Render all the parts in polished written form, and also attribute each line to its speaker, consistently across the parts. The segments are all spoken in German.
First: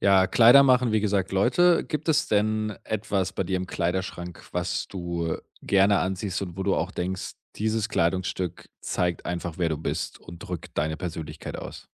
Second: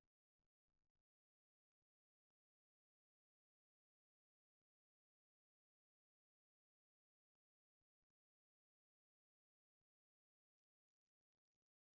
Speaker 1: Ja, Kleider machen, wie gesagt, Leute. Gibt es denn etwas bei dir im Kleiderschrank, was du gerne anziehst und wo du auch denkst, dieses Kleidungsstück zeigt einfach, wer du bist und drückt deine Persönlichkeit aus?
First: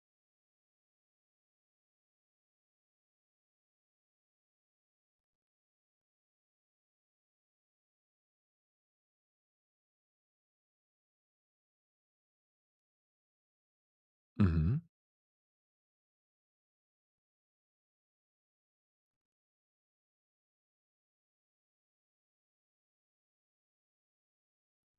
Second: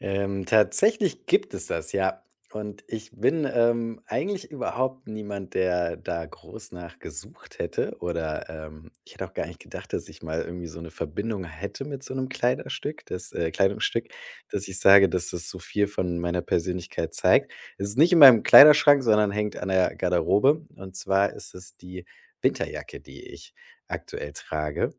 Speaker 2: Tatsächlich gibt es das, ja. Und ich bin, eigentlich überhaupt niemand, der da groß nach gesucht hätte, oder ich hätte auch gar nicht gedacht, dass ich mal irgendwie so eine Verbindung hätte mit so einem Kleiderstück, das Kleidungsstück, dass ich
Speaker 1: Mhm.
Speaker 2: sage, dass das so viel von meiner Persönlichkeit zeigt. Es ist nicht in meinem Kleiderschrank, sondern hängt an der Garderobe. Und zwar ist es die Winterjacke, die ich aktuell trage.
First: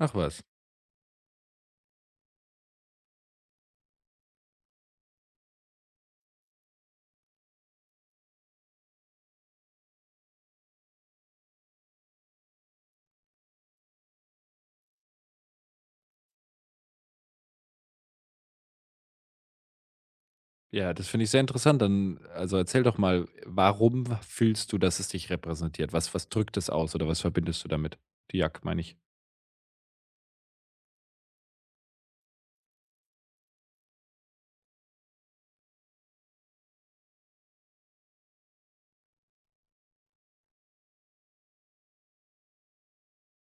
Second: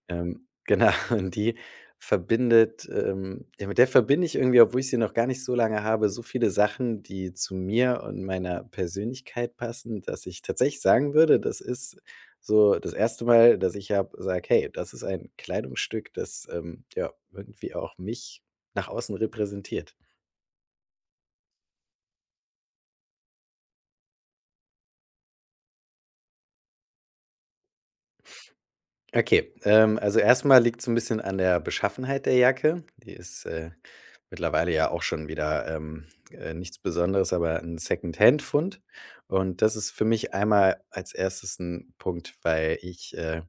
Speaker 1: Ach was.
Speaker 2: Genau, und mit der verbinde ich irgendwie, obwohl ich sie noch gar nicht so lange habe, so viele Sachen, die zu mir und meiner Persönlichkeit passen, dass ich tatsächlich sagen würde, das ist so das erste Mal, dass ich habe sage: „Hey, das ist ein Kleidungsstück, das, ja, irgendwie auch mich nach außen repräsentiert.“
Speaker 1: Ja, das finde ich sehr interessant. Dann, also erzähl doch mal, warum fühlst du, dass es dich repräsentiert? Was drückt es aus oder was verbindest du damit? Die Jack, meine ich.
Speaker 2: Okay, also erstmal liegt es ein bisschen an der Beschaffenheit der Jacke. Die ist, mittlerweile ja auch schon wieder, nichts Besonderes, aber 'n Secondhand-Fund. Und das ist für mich einmal als erstes ein Punkt, weil ich,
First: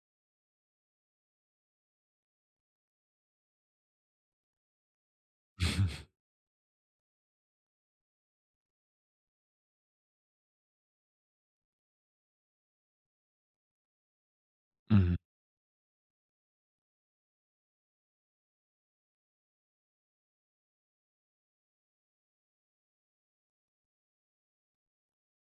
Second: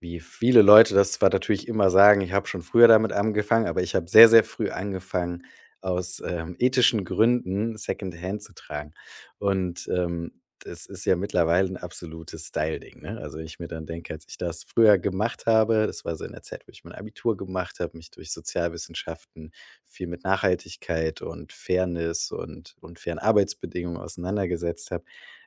Speaker 2: wie viele Leute das zwar natürlich immer sagen, ich habe schon früher damit angefangen, aber ich habe sehr, sehr früh angefangen, aus, ähm, ethischen Gründen Secondhand zu tragen. Und, das ist ja mittlerweile ein absolutes Style-Ding, ne? Also, ich mir dann denke, als ich das früher
Speaker 1: Mhm.
Speaker 2: gemacht habe, das war so in der Zeit, wo ich mein Abitur gemacht habe, mich durch Sozialwissenschaften viel mit Nachhaltigkeit und Fairness und fairen Arbeitsbedingungen auseinandergesetzt habe,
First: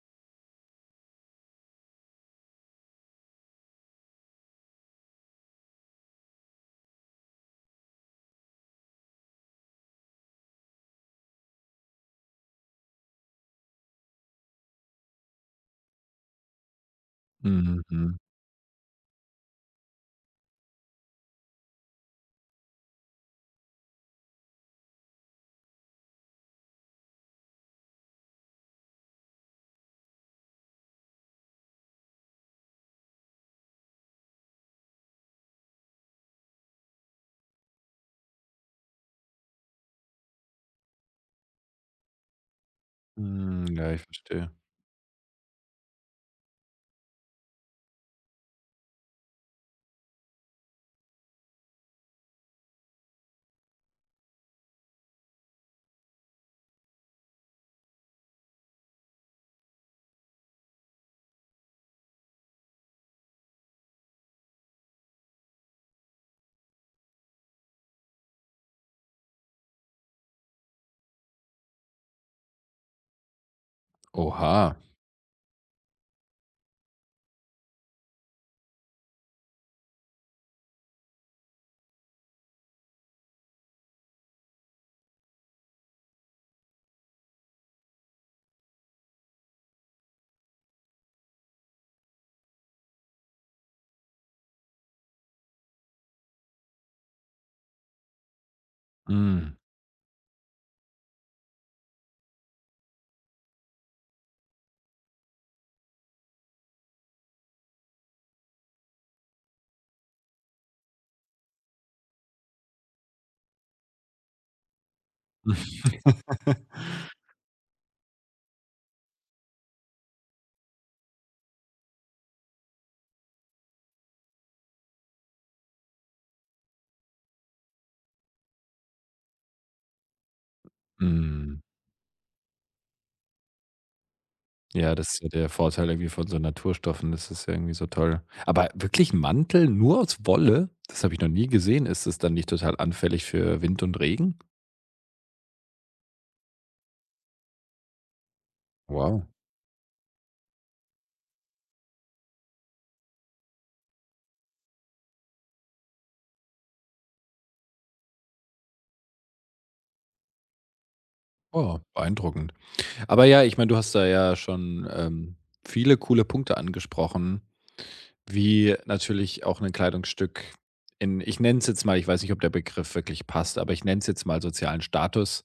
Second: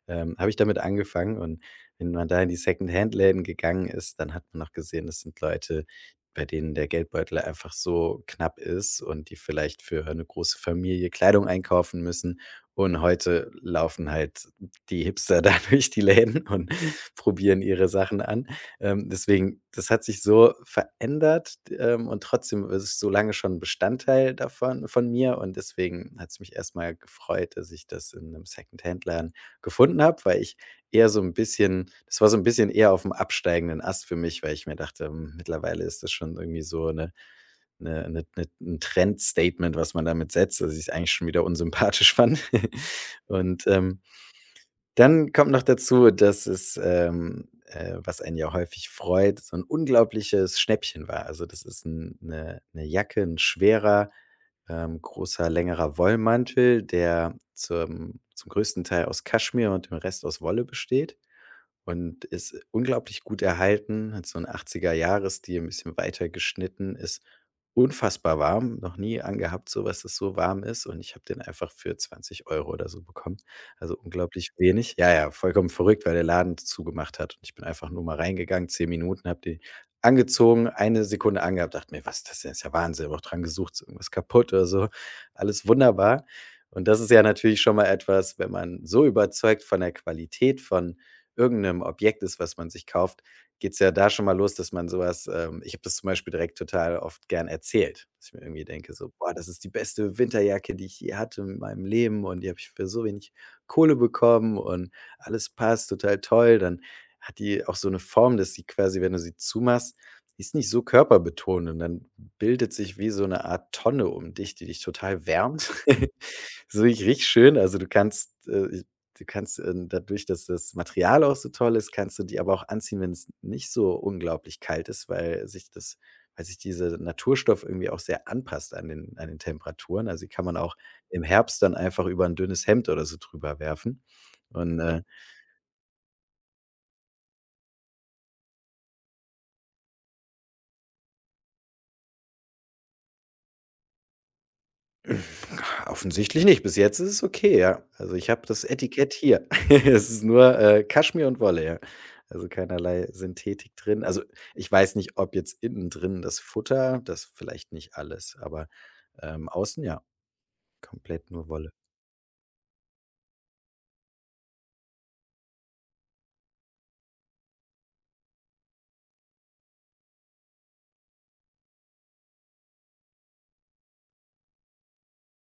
Speaker 2: habe ich damit angefangen, und wenn man da in die Second-Hand-Läden gegangen ist, dann hat man noch gesehen, das sind Leute, bei denen der Geldbeutel einfach so knapp ist und die vielleicht für eine große Familie Kleidung einkaufen müssen. Und heute laufen halt die Hipster da durch die Läden und probieren
Speaker 1: Mhm.
Speaker 2: ihre
Speaker 1: Mhm.
Speaker 2: Sachen an. Deswegen, das hat sich so verändert, und trotzdem ist es so lange schon 'n Bestandteil davon von mir. Und deswegen hat es mich erstmal gefreut, dass ich das in einem 'nem laden gefunden habe, weil ich Eher so ein bisschen das war so ein bisschen eher auf dem absteigenden Ast für mich, weil ich mir dachte, hm, mittlerweile ist das schon irgendwie so eine 'ne 'ne 'ne 'n Trendstatement, was man damit setzt, dass ich's eigentlich schon wieder unsympathisch fand. Und,
Speaker 1: Mhm. Ja, ich verstehe.
Speaker 2: dann kommt noch dazu, dass es, was einen ja häufig freut, so ein unglaubliches Schnäppchen war. Also, das ist 'n 'ne 'ne Jacke, ein schwerer, großer, längerer Wollmantel, der zum größten Teil aus Kaschmir und dem Rest aus Wolle besteht. Und ist unglaublich gut erhalten, hat so 'n 80er Jahres Stil, ein bisschen weiter geschnitten, ist unfassbar warm, noch nie angehabt so was, das so warm ist, und ich habe den einfach für 20 Euro oder so bekommen, also unglaublich
Speaker 1: Oha.
Speaker 2: wenig. Ja, ja, vollkommen verrückt, weil der Laden zugemacht hat und ich bin einfach nur mal reingegangen, 10 Minuten, habe die angezogen, eine Sekunde angehabt, dachte mir: „Was ist das denn? Ist ja Wahnsinn.“ Habe auch dran gesucht, ist irgendwas kaputt oder so. Alles wunderbar, und das ist ja natürlich schon mal etwas, wenn man so überzeugt von der Qualität von irgendeinem Objekt ist, was man sich kauft, geht's ja da schon mal los, dass man so was ich habe das zum Beispiel direkt total oft gern erzählt, dass ich mir irgendwie denke so: „Boah, das
Speaker 1: Mhm.
Speaker 2: ist die beste Winterjacke, die ich je hatte in meinem Leben, und die habe ich für so wenig Kohle bekommen und alles passt total toll.“ Dann hat die auch so eine Form, dass sie quasi, wenn du sie zumachst, die ist nicht so körperbetont, und dann bildet sich wie so eine Art Tonne um dich, die dich total wärmt. So richtig schön. Also, Du kannst, dadurch, dass das Material auch so toll ist, kannst du die aber auch anziehen, wenn es nicht so unglaublich kalt ist, weil sich dieser Naturstoff irgendwie auch sehr anpasst an den Temperaturen. Also, die kann man auch im
Speaker 1: Mhm.
Speaker 2: Herbst dann einfach über ein dünnes Hemd oder so drüber werfen und,
Speaker 1: Ja,
Speaker 2: äh,
Speaker 1: das ist ja der Vorteil irgendwie von so Naturstoffen. Das ist ja irgendwie so toll. Aber wirklich 'n Mantel nur aus Wolle? Das habe ich noch nie gesehen. Ist es dann nicht total anfällig für Wind und Regen?
Speaker 2: Offensichtlich nicht. Bis jetzt ist es okay, ja. Also, ich habe das Etikett
Speaker 1: Wow.
Speaker 2: hier. Es ist nur, Kaschmir und Wolle, ja. Also, keinerlei Synthetik drin. Also, ich weiß nicht, ob jetzt innen drin das Futter das vielleicht nicht alles, aber, außen ja, komplett nur Wolle.
Speaker 1: Oh, beeindruckend. Aber ja, ich meine, du hast da ja schon, viele coole Punkte angesprochen, wie natürlich auch ein Kleidungsstück in ich nenne es jetzt mal, ich weiß nicht, ob der Begriff wirklich passt, aber ich nenne es jetzt mal sozialen Status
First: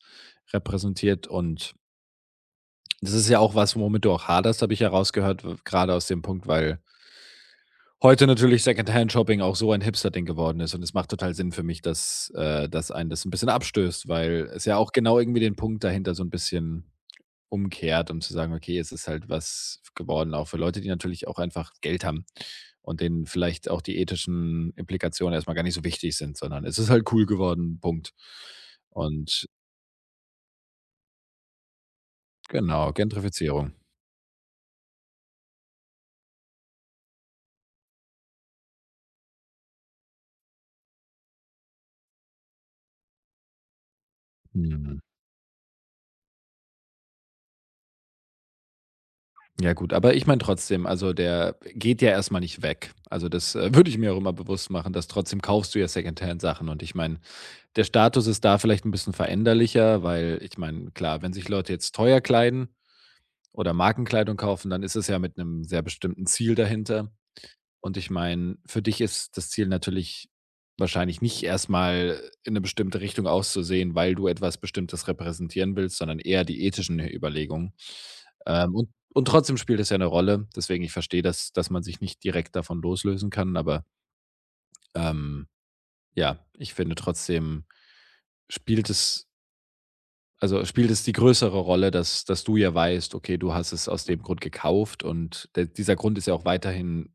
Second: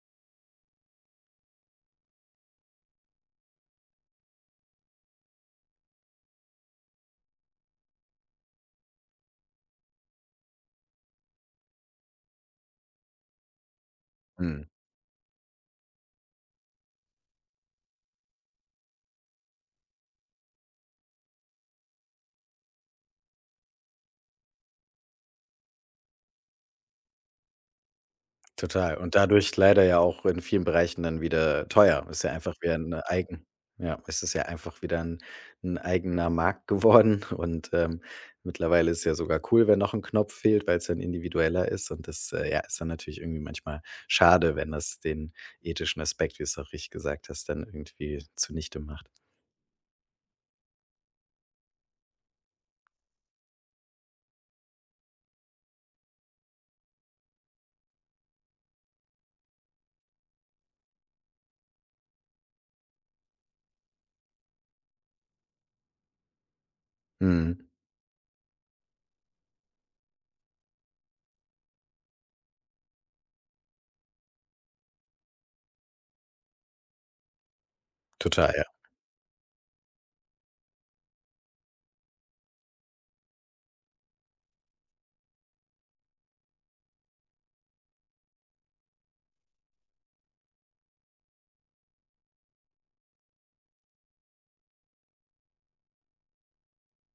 Speaker 1: repräsentiert und das ist ja auch was, womit du auch haderst, habe ich ja rausgehört, w grade aus dem Punkt, weil heute natürlich Secondhand-Shopping auch so ein Hipster-Ding geworden ist und es macht total Sinn für mich, dass, dass einen das ein bisschen abstößt, weil
Speaker 2: Mhm.
Speaker 1: es ja auch genau irgendwie den Punkt dahinter so ein bisschen umkehrt, um zu sagen: „Okay, es ist halt was geworden auch für Leute, die natürlich auch einfach Geld haben und denen vielleicht auch die ethischen Implikationen erstmal gar nicht so wichtig sind, sondern es ist halt cool geworden, Punkt.“
Speaker 2: Total. Und
Speaker 1: Und
Speaker 2: dadurch leider ja auch in vielen Bereichen dann wieder teuer. Ist ja einfach wieder
Speaker 1: genau,
Speaker 2: ein eigen
Speaker 1: Gentrifizierung.
Speaker 2: ja, es ist ja einfach wieder ein 'n eigener Markt geworden, und, mittlerweile ist ja sogar cool, wenn noch ein Knopf fehlt, weil es dann individueller ist, und das, ja, ist dann natürlich irgendwie manchmal schade, wenn
Speaker 1: Mhm.
Speaker 2: das den ethischen Aspekt, wie du es auch richtig gesagt hast, dann irgendwie zunichte macht.
Speaker 1: Ja gut, aber ich meine trotzdem, also der geht ja erstmal nicht weg. Also das, würde ich mir auch immer bewusst machen, dass trotzdem kaufst du ja Secondhand-Sachen und ich meine, der Status ist da vielleicht ein bisschen veränderlicher, weil ich meine, klar, wenn sich Leute jetzt teuer kleiden oder Markenkleidung kaufen, dann ist es ja mit einem sehr bestimmten Ziel dahinter.
Speaker 2: Mhm,
Speaker 1: Und ich meine, für dich ist das Ziel natürlich wahrscheinlich nicht erstmal in eine bestimmte Richtung auszusehen, weil du etwas Bestimmtes repräsentieren willst, sondern eher die ethischen Überlegungen.
Speaker 2: total, ja.
Speaker 1: Und trotzdem spielt es ja eine Rolle. Deswegen, ich verstehe, dass man sich nicht direkt davon loslösen kann, aber, ähm, ja, ich finde trotzdem spielt es also, spielt es die größere Rolle, dass du ja weißt, okay, du hast es aus dem Grund gekauft und der dieser Grund ist ja auch weiterhin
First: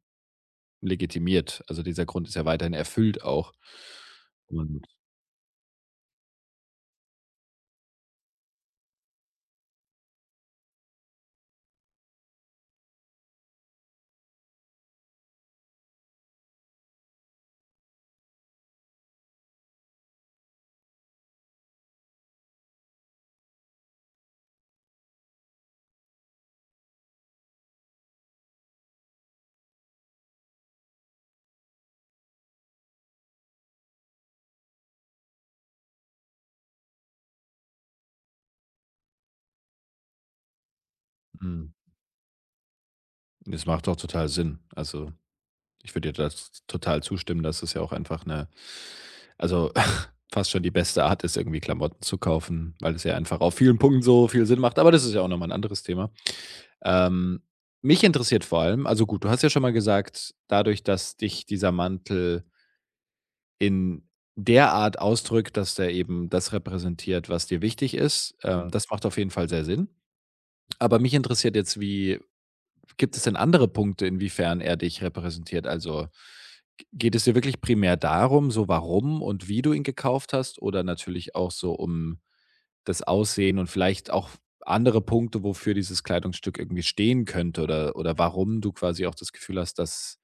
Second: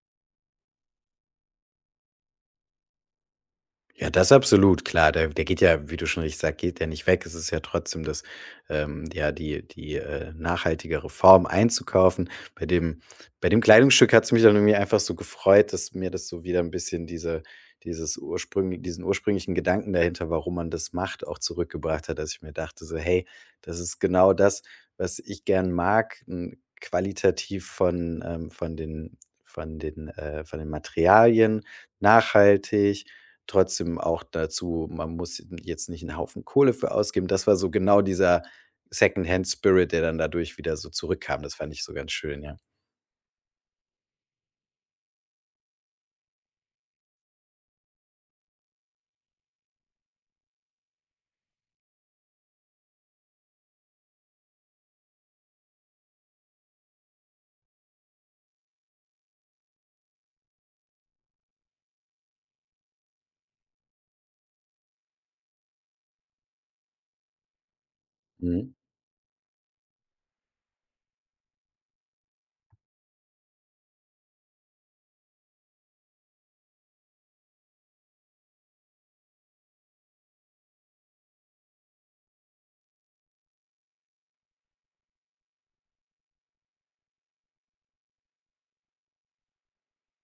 Speaker 1: legitimiert. Also, dieser Grund ist ja weiterhin erfüllt auch.
Speaker 2: Ja, das absolut,
Speaker 1: Und,
Speaker 2: klar. Der geht ja, wie du schon richtig sagst, geht der nicht weg. Es ist ja trotzdem das ja, die nachhaltigere Form einzukaufen. Bei dem Bei dem Kleidungsstück hat's mich dann irgendwie einfach so gefreut, dass mir das so wieder ein bisschen diesen ursprünglichen Gedanken dahinter, warum man das macht, auch zurückgebracht hat, dass ich mir dachte so: „Hey, das ist genau das, was ich gern mag, hm, qualitativ von den Materialien, nachhaltig, trotzdem auch dazu, man muss jetzt nicht einen Haufen Kohle für ausgeben. Das war so genau dieser Secondhand Spirit, der dann dadurch wieder so zurückkam. Das fand
Speaker 1: mhm,
Speaker 2: ich so ganz schön, ja.“
Speaker 1: das macht doch total Sinn. Also, ich würde dir das total zustimmen, dass es ja auch einfach eine, also, fast schon die beste Art ist, irgendwie Klamotten zu kaufen, weil es ja einfach auf vielen Punkten so viel Sinn macht, aber das ist ja auch nochmal ein anderes Thema. Ähm, mich interessiert vor allem also gut, du hast ja schon mal gesagt, dadurch, dass dich dieser Mantel in der Art ausdrückt, dass der eben das repräsentiert, was dir wichtig ist,
Speaker 2: Mhm.
Speaker 1: das macht auf jeden Fall sehr Sinn. Aber mich interessiert jetzt, wie gibt es denn andere Punkte, inwiefern er dich repräsentiert? Also, g geht es dir wirklich primär darum, so warum und wie du ihn gekauft hast oder natürlich auch so um das Aussehen und vielleicht auch andere Punkte, wofür dieses Kleidungsstück irgendwie stehen könnte oder warum du quasi auch das Gefühl hast, dass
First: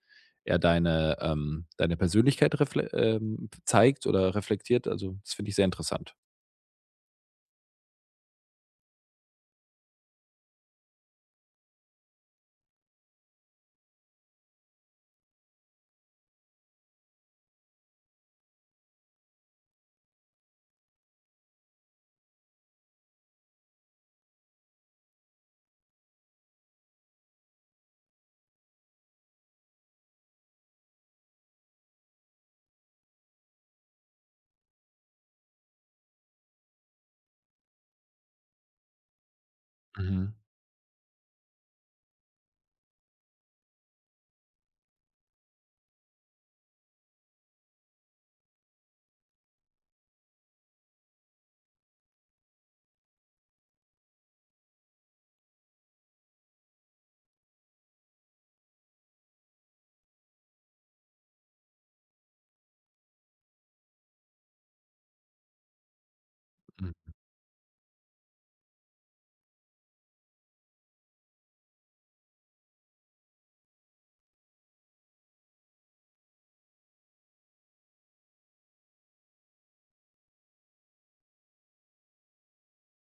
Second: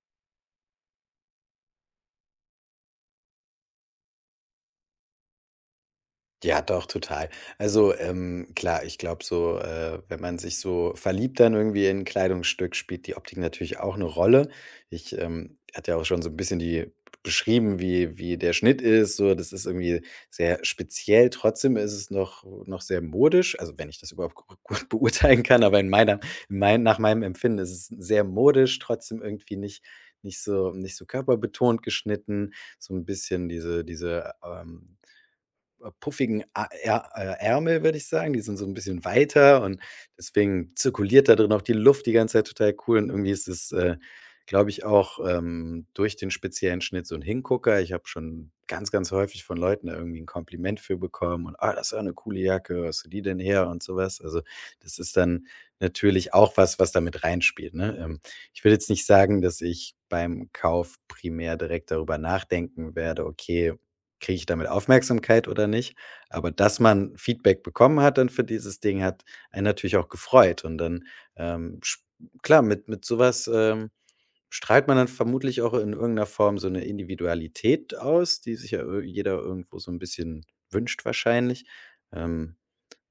Speaker 1: er deine, deine Persönlichkeit refle zeigt oder reflektiert? Also, das finde ich sehr interessant.
Speaker 2: Ja, doch, total. Also, klar, ich glaube so, wenn man sich so verliebt dann irgendwie in 'n Kleidungsstück, spielt die Optik natürlich auch eine Rolle. Ich, hatte ja auch schon so ein bisschen die beschrieben, wie der Schnitt ist, so. Das ist irgendwie sehr speziell. Trotzdem ist es noch sehr modisch, also, wenn ich das überhaupt gu gut beurteilen kann, aber in meiner in mein nach meinem Empfinden ist es sehr modisch, trotzdem irgendwie nicht so körperbetont geschnitten, so ein bisschen diese puffigen A Ä Ärmel, würde ich sagen. Die sind so ein bisschen weiter, und
Speaker 1: Mhm,
Speaker 2: deswegen zirkuliert da drin auch die Luft die ganze Zeit total cool, und irgendwie ist es, glaube ich, auch, durch den speziellen Schnitt so ein Hingucker. Ich habe schon ganz, ganz häufig von Leuten da irgendwie ein Kompliment für bekommen und: „Ah, das ist ja 'ne coole Jacke. Wo hast du die denn her?“ und so was. Also, das ist dann natürlich auch was, was damit reinspielt, ne? Ich will jetzt nicht sagen, dass ich beim Kauf primär direkt darüber nachdenken werde: „Okay, kriege ich damit Aufmerksamkeit oder nicht? Aber dass
Speaker 1: mhm.
Speaker 2: man Feedback bekommen hat dann für dieses Ding, hat einen natürlich auch gefreut.“ Und dann, ähm, sch- klar, mit sowas strahlt man dann vermutlich auch in irgendeiner Form so eine Individualität aus, die sich ja jeder irgendwo so ein bisschen wünscht wahrscheinlich. Ähm,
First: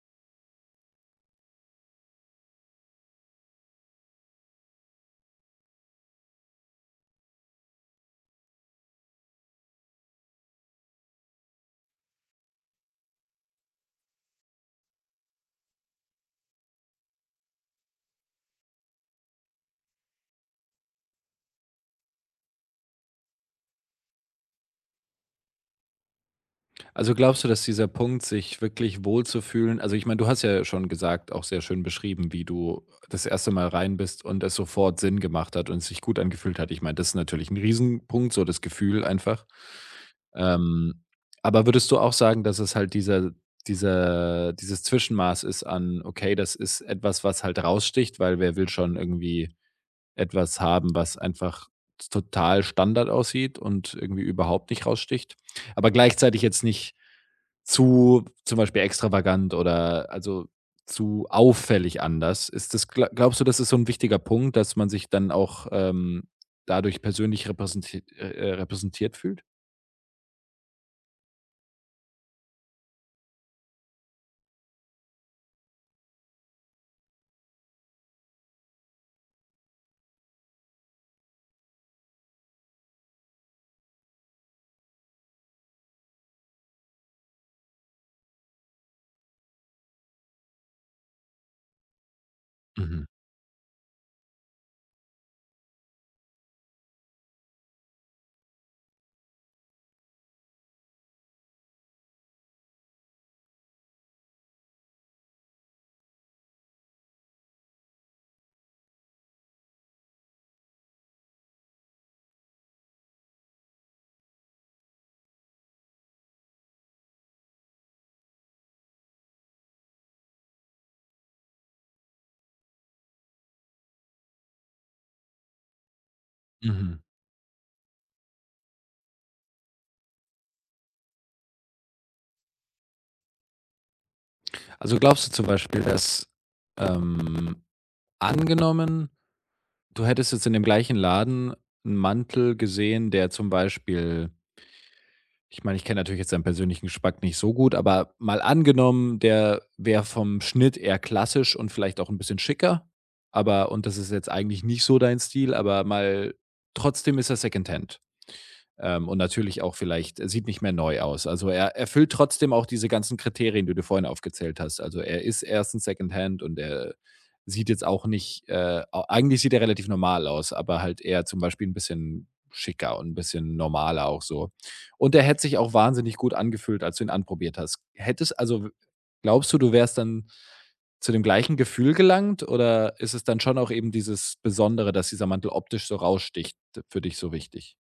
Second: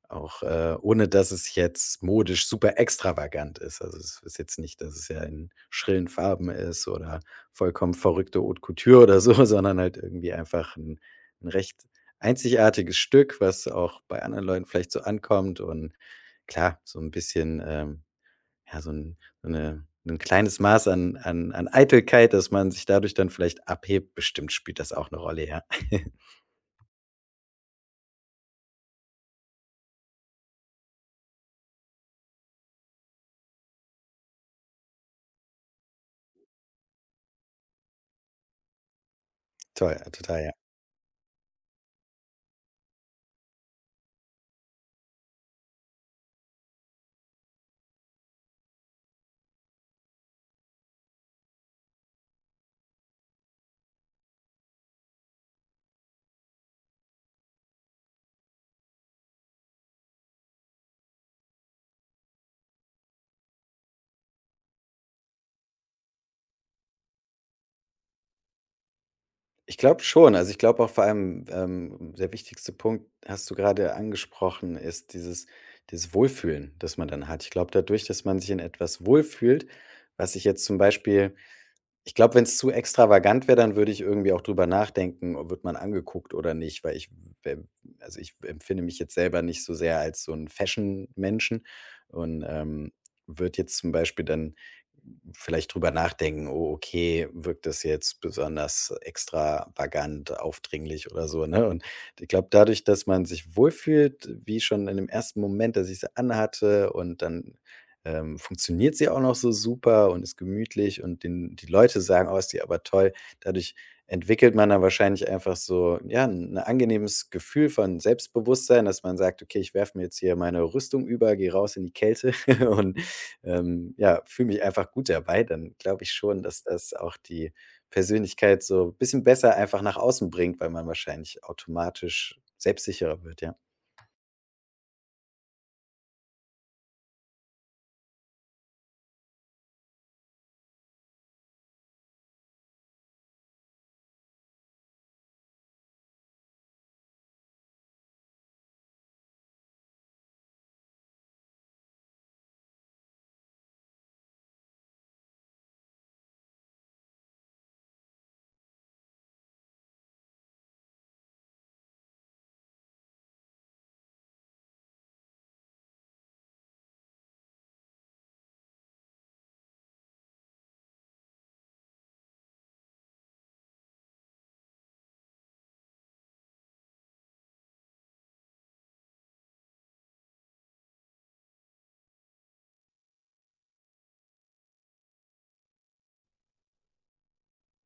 Speaker 2: auch, ohne dass es jetzt modisch super extravagant ist. Also, es ist jetzt nicht, dass es ja in schrillen Farben ist oder vollkommen verrückte Haute Couture oder so, sondern halt irgendwie einfach ein 'n recht einzigartiges Stück, was auch bei anderen Leuten vielleicht so ankommt, und klar, so ein bisschen, ja, so ein so 'ne 'n kleines Maß an Eitelkeit, dass man sich dadurch dann vielleicht abhebt, bestimmt spielt das auch eine Rolle, ja.
Speaker 1: Also glaubst du, dass dieser Punkt, sich wirklich wohlzufühlen also ich meine, du hast ja schon gesagt, auch sehr schön beschrieben, wie du das erste Mal rein bist und es sofort Sinn gemacht hat und es sich gut angefühlt hat. Ich meine, das ist natürlich ein Riesenpunkt, so das Gefühl einfach.
Speaker 2: Toll, total, ja.
Speaker 1: Ähm, aber würdest du auch sagen, dass es halt dieser dieser dieses Zwischenmaß ist an: „Okay, das ist etwas, was halt raussticht“, weil wer will schon irgendwie etwas haben, was einfach total Standard aussieht und irgendwie überhaupt nicht raussticht, aber gleichzeitig jetzt nicht zu zum Beispiel extravagant oder also zu auffällig anders. Ist das glaubst du, das ist so ein wichtiger Punkt, dass man sich dann auch, dadurch persönlich repräsentiert fühlt?
Speaker 2: Ich glaube schon. Also, ich glaube auch vor allem, der wichtigste Punkt, hast du gerade angesprochen, ist dieses Wohlfühlen, das man dann hat. Ich glaube, dadurch, dass man sich in etwas wohlfühlt, was ich jetzt zum Beispiel ich glaube, wenn es zu extravagant wäre, dann würde ich irgendwie auch drüber nachdenken, o wird man angeguckt oder nicht, weil ich ähm, also, ich empfinde mich jetzt selber nicht so sehr als so ein Fashion-Menschen, und,
Speaker 1: Mhm,
Speaker 2: würde jetzt zum Beispiel dann vielleicht drüber nachdenken: „Oh, okay, wirkt das jetzt besonders extravagant, aufdringlich oder so“, ne? Und ich glaube, dadurch, dass man sich wohlfühlt, wie schon in dem ersten Moment, dass ich sie anhatte, und dann funktioniert sie auch noch so super und ist gemütlich, und den die Leute sagen: „Oh, ist die aber toll.“ Dadurch entwickelt man dann wahrscheinlich einfach so, ja, ein angenehmes Gefühl von Selbstbewusstsein, dass man sagt: „Okay, ich werfe mir jetzt hier meine Rüstung über, gehe raus in die Kälte und, ja, fühle mich einfach gut dabei.“ Dann glaube ich schon, dass das
Speaker 1: mhm.
Speaker 2: auch die Persönlichkeit so ein bisschen besser einfach nach außen bringt, weil man wahrscheinlich automatisch selbstsicherer wird, ja.
Speaker 1: Also, glaubst du zum Beispiel, dass, ähm angenommen, du hättest jetzt in dem gleichen Laden 'n Mantel gesehen, der zum Beispiel Ich meine, ich kenne natürlich jetzt deinen persönlichen Geschmack nicht so gut, aber mal angenommen, der wäre vom Schnitt eher klassisch und vielleicht auch ein bisschen schicker, aber und das ist jetzt eigentlich nicht so dein Stil, aber mal trotzdem ist er Secondhand. Und natürlich auch vielleicht er sieht nicht mehr neu aus. Also, er erfüllt trotzdem auch diese ganzen Kriterien, die du vorhin aufgezählt hast. Also, er ist erstens Secondhand und er sieht jetzt auch nicht au eigentlich sieht er relativ normal aus, aber halt eher zum Beispiel ein bisschen schicker und ein bisschen normaler auch so. Und er hätte sich auch wahnsinnig gut angefühlt, als du ihn anprobiert hast. Hättest also, glaubst du, du wärst dann zu dem gleichen Gefühl gelangt oder ist es dann schon auch eben dieses Besondere, dass dieser Mantel optisch so raussticht, für dich so wichtig?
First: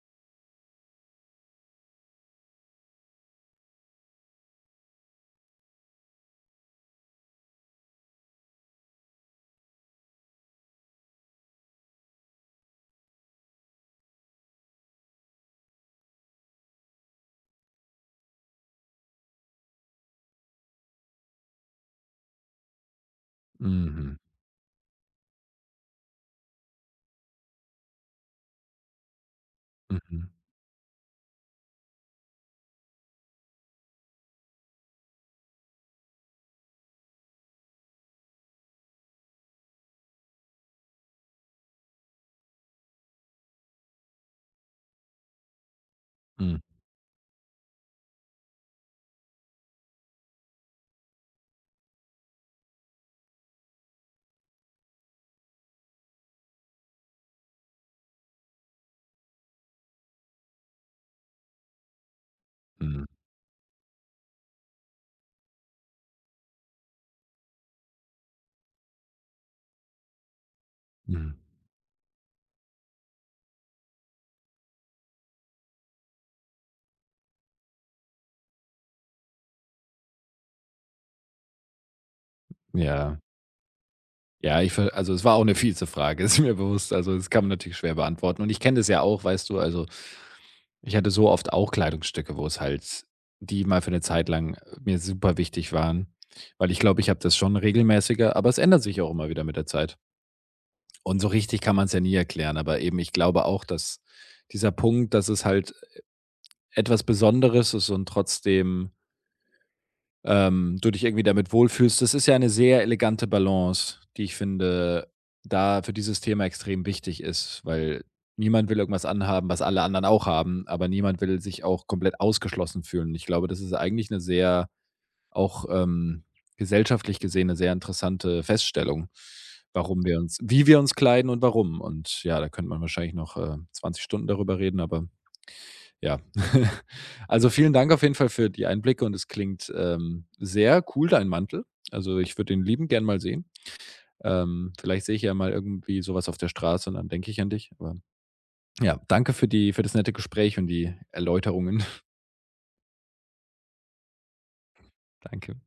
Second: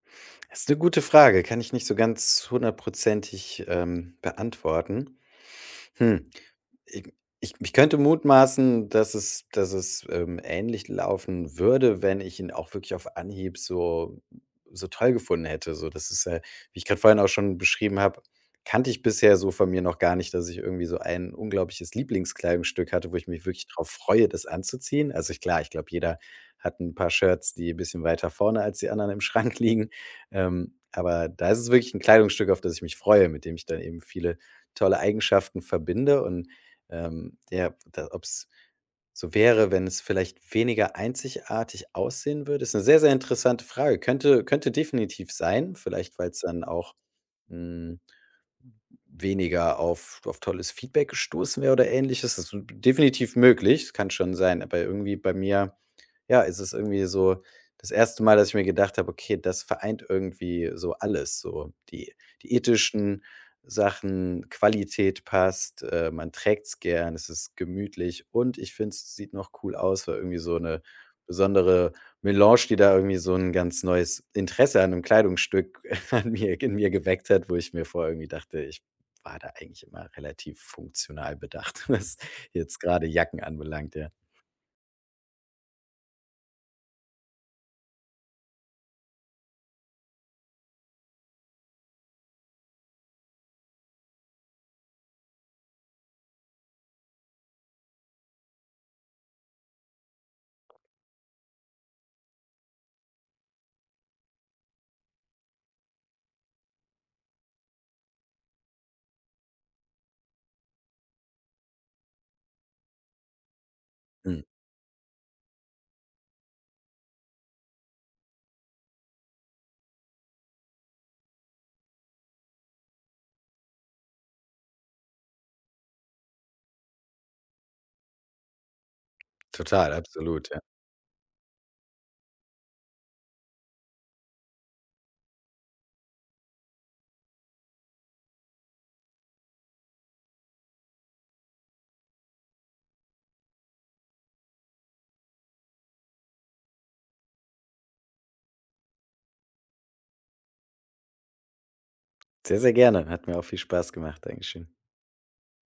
Speaker 2: Das ist eine gute Frage, kann ich nicht so ganz hundertprozentig, beantworten. Hm. Ich ich könnte mutmaßen, dass es, ähnlich laufen würde, wenn ich ihn auch wirklich auf Anhieb so so toll gefunden hätte. So, das ist ja, wie ich gerade vorhin auch schon beschrieben habe, kannte ich bisher so von mir noch gar nicht, dass ich irgendwie so ein unglaubliches Lieblingskleidungsstück hatte, wo ich mich wirklich darauf
Speaker 1: Mhm.
Speaker 2: freue, das anzuziehen. Also, ich klar, ich glaube, jeder hat ein paar Shirts, die ein bisschen weiter vorne als die anderen im Schrank liegen.
Speaker 1: Mhm.
Speaker 2: Aber da ist es wirklich ein Kleidungsstück, auf das ich mich freue, mit dem ich dann eben viele tolle Eigenschaften verbinde. Und der da ob's so wäre, wenn es vielleicht weniger einzigartig aussehen würde, ist eine sehr, sehr interessante Frage. Könnte definitiv sein, vielleicht weil es
Speaker 1: Mhm.
Speaker 2: dann auch, hm, weniger auf tolles Feedback gestoßen wäre oder Ähnliches. Das ist definitiv möglich, das kann schon sein, aber irgendwie bei mir, ja, es ist irgendwie so das erste Mal, dass ich mir gedacht habe: „Okay, das vereint irgendwie so alles“, so die
Speaker 1: Mhm.
Speaker 2: ethischen Sachen, Qualität passt, man trägt's gern, es ist gemütlich und ich finde, es sieht noch cool aus, weil irgendwie so eine
Speaker 1: Mhm.
Speaker 2: besondere Melange, die da irgendwie so ein ganz neues Interesse an einem Kleidungsstück an mir in mir geweckt hat, wo ich mir vorher irgendwie dachte, ich war da eigentlich immer relativ funktional bedacht, was jetzt gerade
Speaker 1: Ja.
Speaker 2: Jacken anbelangt, ja.
Speaker 1: Ja, ich ver also, es war auch 'ne fiese Frage, ist mir bewusst. Also, das kann man natürlich schwer beantworten. Und ich kenne das ja auch, weißt du, also, ich hatte so oft auch Kleidungsstücke, wo es halt die mal für 'ne Zeit lang mir super wichtig waren, weil ich glaube, ich habe das schon regelmäßiger, aber es ändert sich auch immer wieder mit der Zeit. Und so richtig kann man's ja nie erklären, aber eben, ich glaube auch, dass dieser Punkt, dass es halt etwas Besonderes ist und trotzdem du dich irgendwie damit wohlfühlst. Das ist ja eine sehr elegante Balance, die ich
Speaker 2: Mhm,
Speaker 1: finde, da für dieses Thema extrem wichtig ist, weil niemand will irgendwas anhaben, was alle anderen auch haben, aber niemand will sich auch komplett ausgeschlossen fühlen. Ich glaube, das ist eigentlich eine sehr auch, gesellschaftlich gesehen eine sehr interessante Feststellung,
Speaker 2: total,
Speaker 1: warum wir uns
Speaker 2: absolut, ja.
Speaker 1: wie wir uns kleiden und warum. Und ja, da könnte man wahrscheinlich noch, 20 Stunden darüber reden, aber ja. Also, vielen Dank auf jeden Fall für die Einblicke und es klingt, sehr cool, dein Mantel. Also, ich würde den lieben, gern mal sehen. Vielleicht sehe ich ja mal irgendwie sowas auf der Straße und dann denke ich an dich. Aber ja, danke für die für das nette Gespräch und die Erläuterungen.
Speaker 2: Sehr, sehr gerne. Hat mir auch viel Spaß gemacht. Dankeschön.
Speaker 1: Danke.